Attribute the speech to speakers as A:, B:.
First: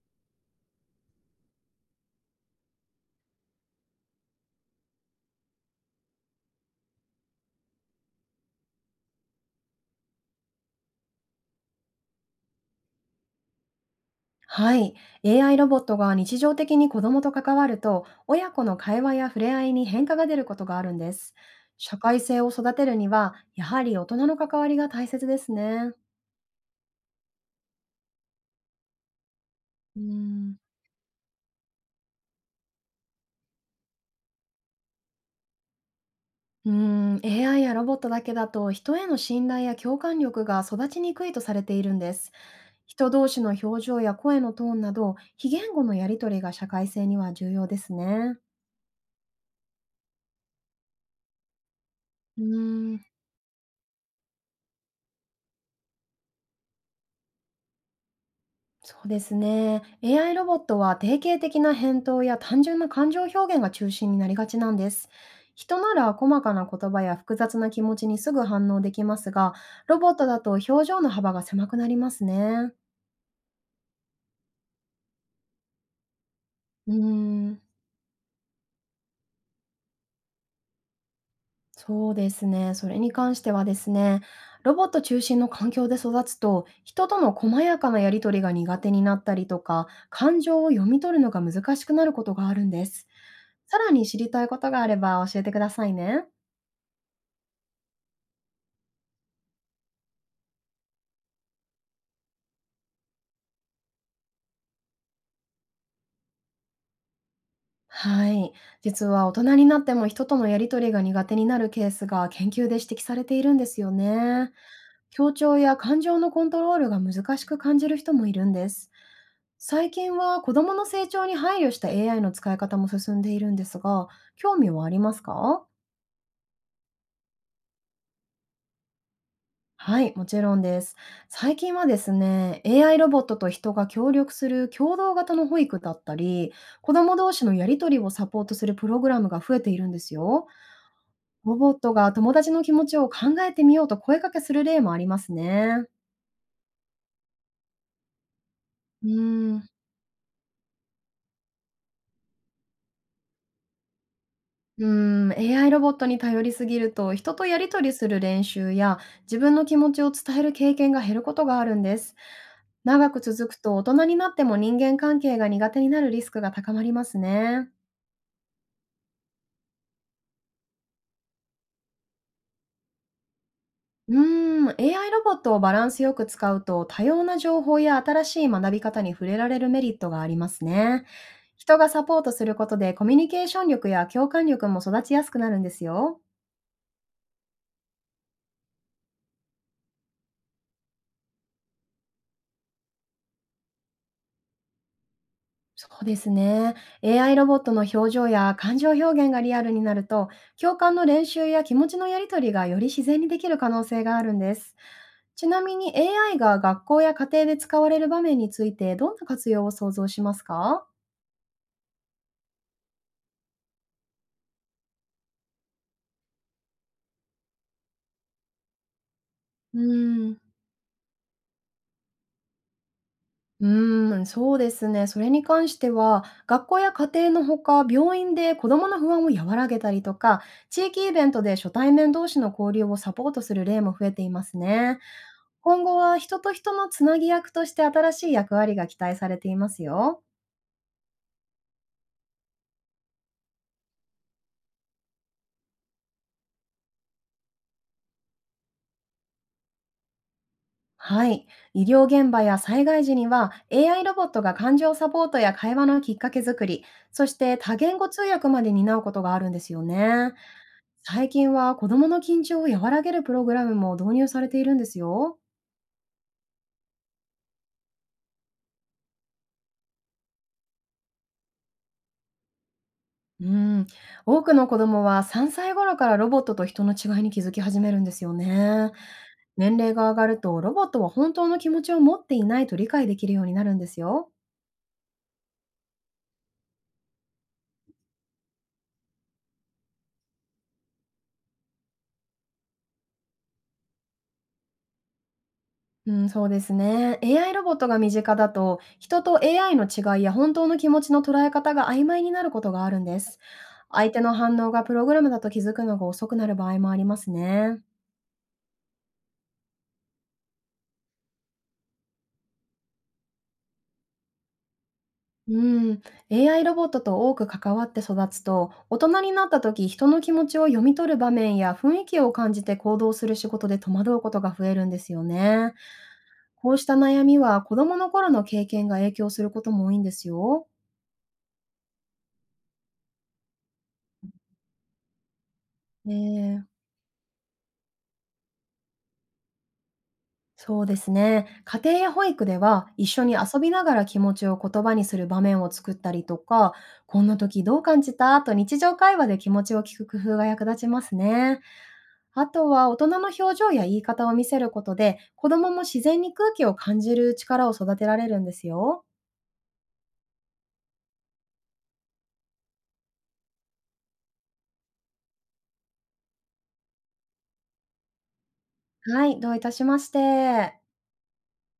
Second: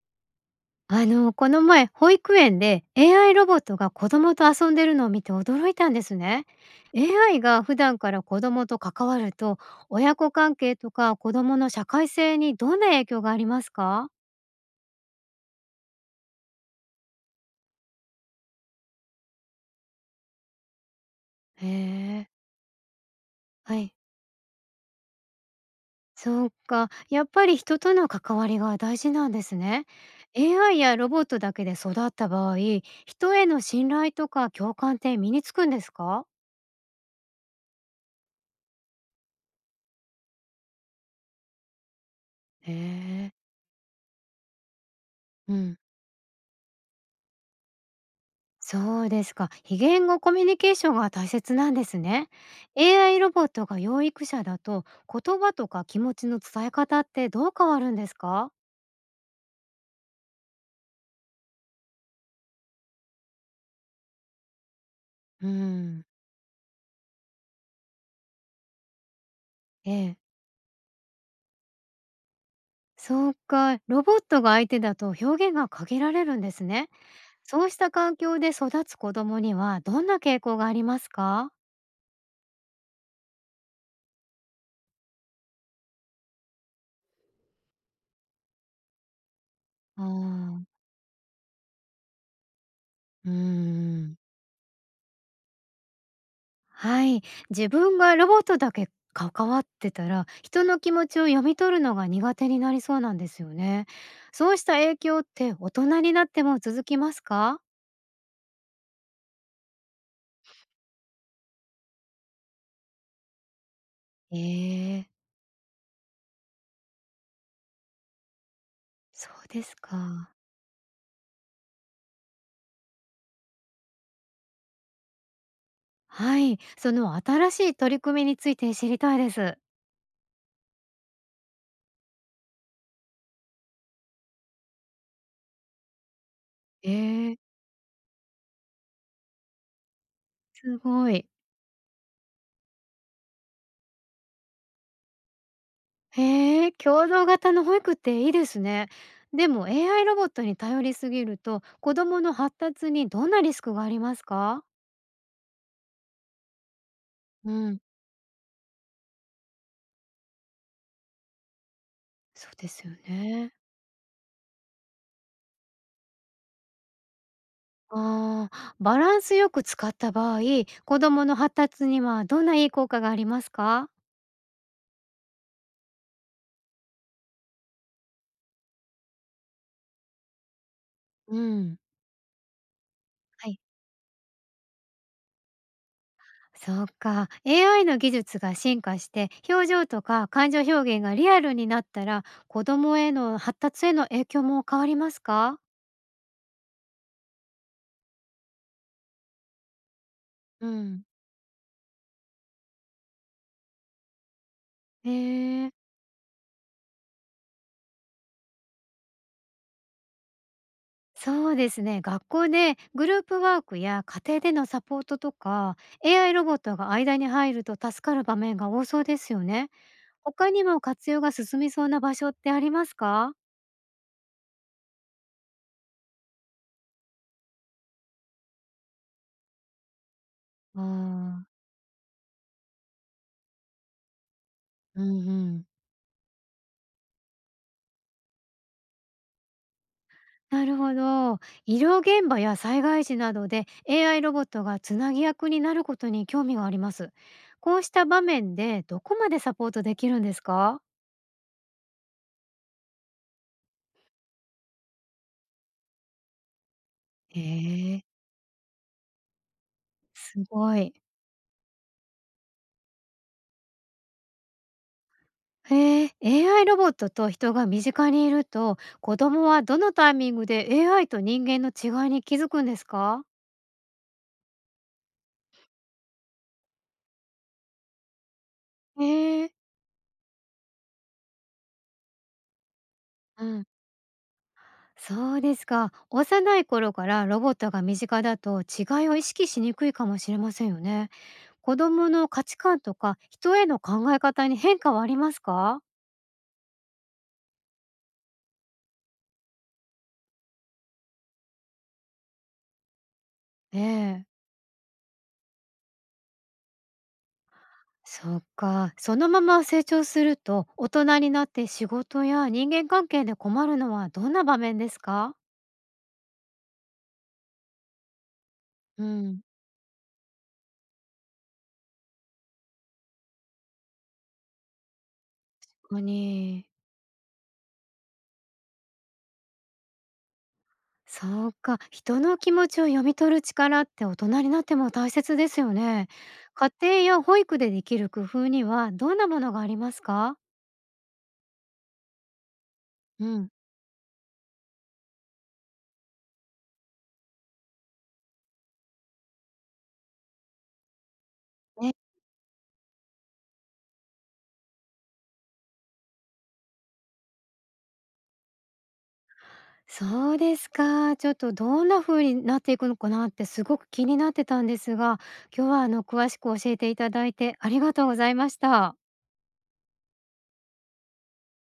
A: この前、保育園で AI ロボットが子供と遊んでるのを見て驚いたんですね。AI が普段から子供と関わると、親子関係とか子供の社会性にどんな影響がありますか？
B: はい。AI ロボットが日常的に子供と関わると、親子の会話や触れ合いに変化が出ることがあるんです。
A: へ
B: 社会
A: え、
B: 性を育てるには、や
A: は
B: は
A: い。
B: り大人の関わりが大切ですね。
A: そうか、やっぱり人との関わりが大事なんですね。
B: うーん、
A: AI やロボットだけで育った場合、人への信頼とか共感って身につくんですか？
B: うーん、AI やロボットだけだと人への信頼や共感力が育ちにくいとされているんです。
A: へ
B: 人同
A: え、
B: 士の表情や声のトーンなど、非
A: う
B: 言
A: ん。
B: 語のやり取りが社会性には重要ですね。
A: そうですか。非言語コミュニケーションが大切なんですね。
B: うーん、
A: AI ロボットが養育者だと、言葉とか気持ちの伝え方ってどう変わるんですか？
B: そうですね。AI ロボットは定型的な返答や単純な感情表現が中心になりがちなんです。
A: う
B: 人な
A: ん。
B: ら細かな言葉や複雑な気持ちにすぐ反応できますが、
A: え
B: ロボッ
A: え。
B: トだと表情の幅が狭くなりますね。
A: そうか。ロボットが相手だと表現が限られるんですね。
B: うーん、
A: そうした環境で育つ子供にはどんな傾向がありますか？
B: そうですね。それに関してはですね、ロボット中心の環境で育つと、人との細やかなやり取りが苦手になったりとか、
A: あ
B: 感
A: あ
B: 情を
A: ー。
B: 読み取るのが難しくなることがあるんです。
A: うー
B: さらに知
A: ん。
B: りたいことがあれば教えてくださいね。
A: はい、自分がロボットだけ関わってたら人の気持ちを読み取るのが苦手になりそうなんですよね。そうした影響って大人になっても続きますか？
B: はい。実は大人になっても人とのやりとりが苦手になるケースが研究で指摘されているんですよね。
A: えー、
B: 協調や感情のコントロールが難しく感じる人もいるんです。
A: そうです
B: 最近
A: か。
B: は子供の成長に配慮した AI の使い方も進んでいるんですが、興味はありますか？
A: はい、その新しい取り組みについて知りたいです。
B: はい、もちろんです。最近はですね、AI ロボットと人が協力する共同型の保育だったり、子供同
A: えー、
B: 士のやりとりをサポートするプログラムが増えているんですよ。
A: すごい。
B: ロボットが友達の気持ちを考えてみようと声かけする例もありますね。
A: へえー、共同型の保育っていいですね。
B: う
A: で
B: ーん、
A: も AI ロボットに頼りすぎると子供の発達にどんなリスクがありますか？
B: うーん、AI ロボットに頼りすぎると人と
A: う
B: やり
A: ん、
B: 取りする練習や自分の気持ちを伝える経験が減ることがあるんです。
A: そうですよ
B: 長く続
A: ね。
B: くと大人になっても人間関係が苦手になるリスクが高まりますね。
A: ああ、バランスよく使った場合、子供の発達にはどんないい効果がありますか？
B: うーん、AI ロボットをバランスよく使うと多様な情報や新しい学び方に触れられるメリットがありますね。
A: う
B: 人
A: ん。
B: がサポートすることでコミュニケー
A: は
B: シ
A: い、
B: ョン力や共感力も育ちやすくなるんですよ。
A: そうか。AI の技術が進化して、表情とか感情表現がリアルになったら、子供への発達への影響も変わりますか？
B: そうですね。AI ロボットの表情や感情表現がリアルになると、
A: う
B: 共感
A: ん。
B: の練習や気持ちのやり取りがより自然にできる可能性があるんです。
A: え
B: ちな
A: え、
B: みに AI が学校や家庭で使われる場面についてどんな活用を想像しますか？
A: そうですね。学校でグループワークや家庭でのサポートとか、AI ロボットが間に入ると助かる場面が多そうですよね。
B: うー
A: 他
B: ん、
A: にも活用が進みそうな場所ってありますか？
B: うーん、そうですね。それに関しては、学校や家庭のほか、病院で子どもの不安を和らげたりとか、
A: あ
B: 地域イベント
A: あ、
B: で初対面同士の交流をサポートする例も増えていますね。
A: うんうん。
B: 今後は人と人のつなぎ役として新しい役割が期待されていますよ。
A: なるほど。医療現場や災害時などで AI ロボットがつなぎ役になることに興味があります。こうした場面でどこまでサポートできるんですか？
B: はい。医療現場や災害時には AI ロボットが感情サポートや会話のきっかけ作り、そし
A: へ
B: て多言
A: え。
B: 語通訳まで担うことがあるんですよね。
A: すごい。
B: 最近は子どもの緊張を和らげるプログラムも導入されているんですよ。
A: へえ、AI ロボットと人が身近にいると、子供はどのタイミングで AI と人間の違いに気づくんですか？
B: うん、多くの子どもは3歳頃からロボットと人の違いに気づき始めるんですよね。
A: へえ。
B: 年齢が上がるとロボットは本当の気持ちを持っていないと理解できるよう
A: う
B: にな
A: ん、
B: るんですよ。
A: そうですか。幼い頃からロボットが身近だと違いを意識しにくいかもしれませんよね。子供の価値観とか人への考え方に変化はありますか？
B: うん、そうですね。AI ロボットが身近だと人と AI の違いや本当の気持ちの捉え方が曖昧になることがあるんです。
A: え
B: 相手
A: え。
B: の反応がプログラムだと気づくのが遅くなる場合もありますね。
A: そっか。そのまま成長すると大人になって仕事や人間関係で困るのはどんな場面ですか？
B: うーん、AI ロボットと多く関わって育つと、大
A: う
B: 人に
A: ん。
B: なった時、人の気持ちを読み取る場面や雰囲気を感じて行動する仕事で戸惑うことが増えるんですよね。
A: 本当に
B: こうした悩みは子供の頃の経験が影響することも多いんですよ。
A: そうか、人の気持ちを読み取る力って大人になっても大切ですよね。
B: ね、
A: 家
B: え、
A: 庭や保育でできる工夫にはどんなものがありますか？
B: そうですね。家庭や保育では一緒に
A: うん、
B: 遊びながら気持ちを言葉にする場面を作ったりとか、こんな時どう感じたと日常会話で気持ちを聞く工夫が役立ちますね。
A: ね、
B: あとは大人の表情や言い方を見せることで、子供も自然に空気を感じる力を育てられるんですよ。
A: そうですか。ちょっとどんな風になっていくのかなってすごく気になってたんですが、今日は詳しく教えていただいてありがとうございました。
B: はい、どういたしまして。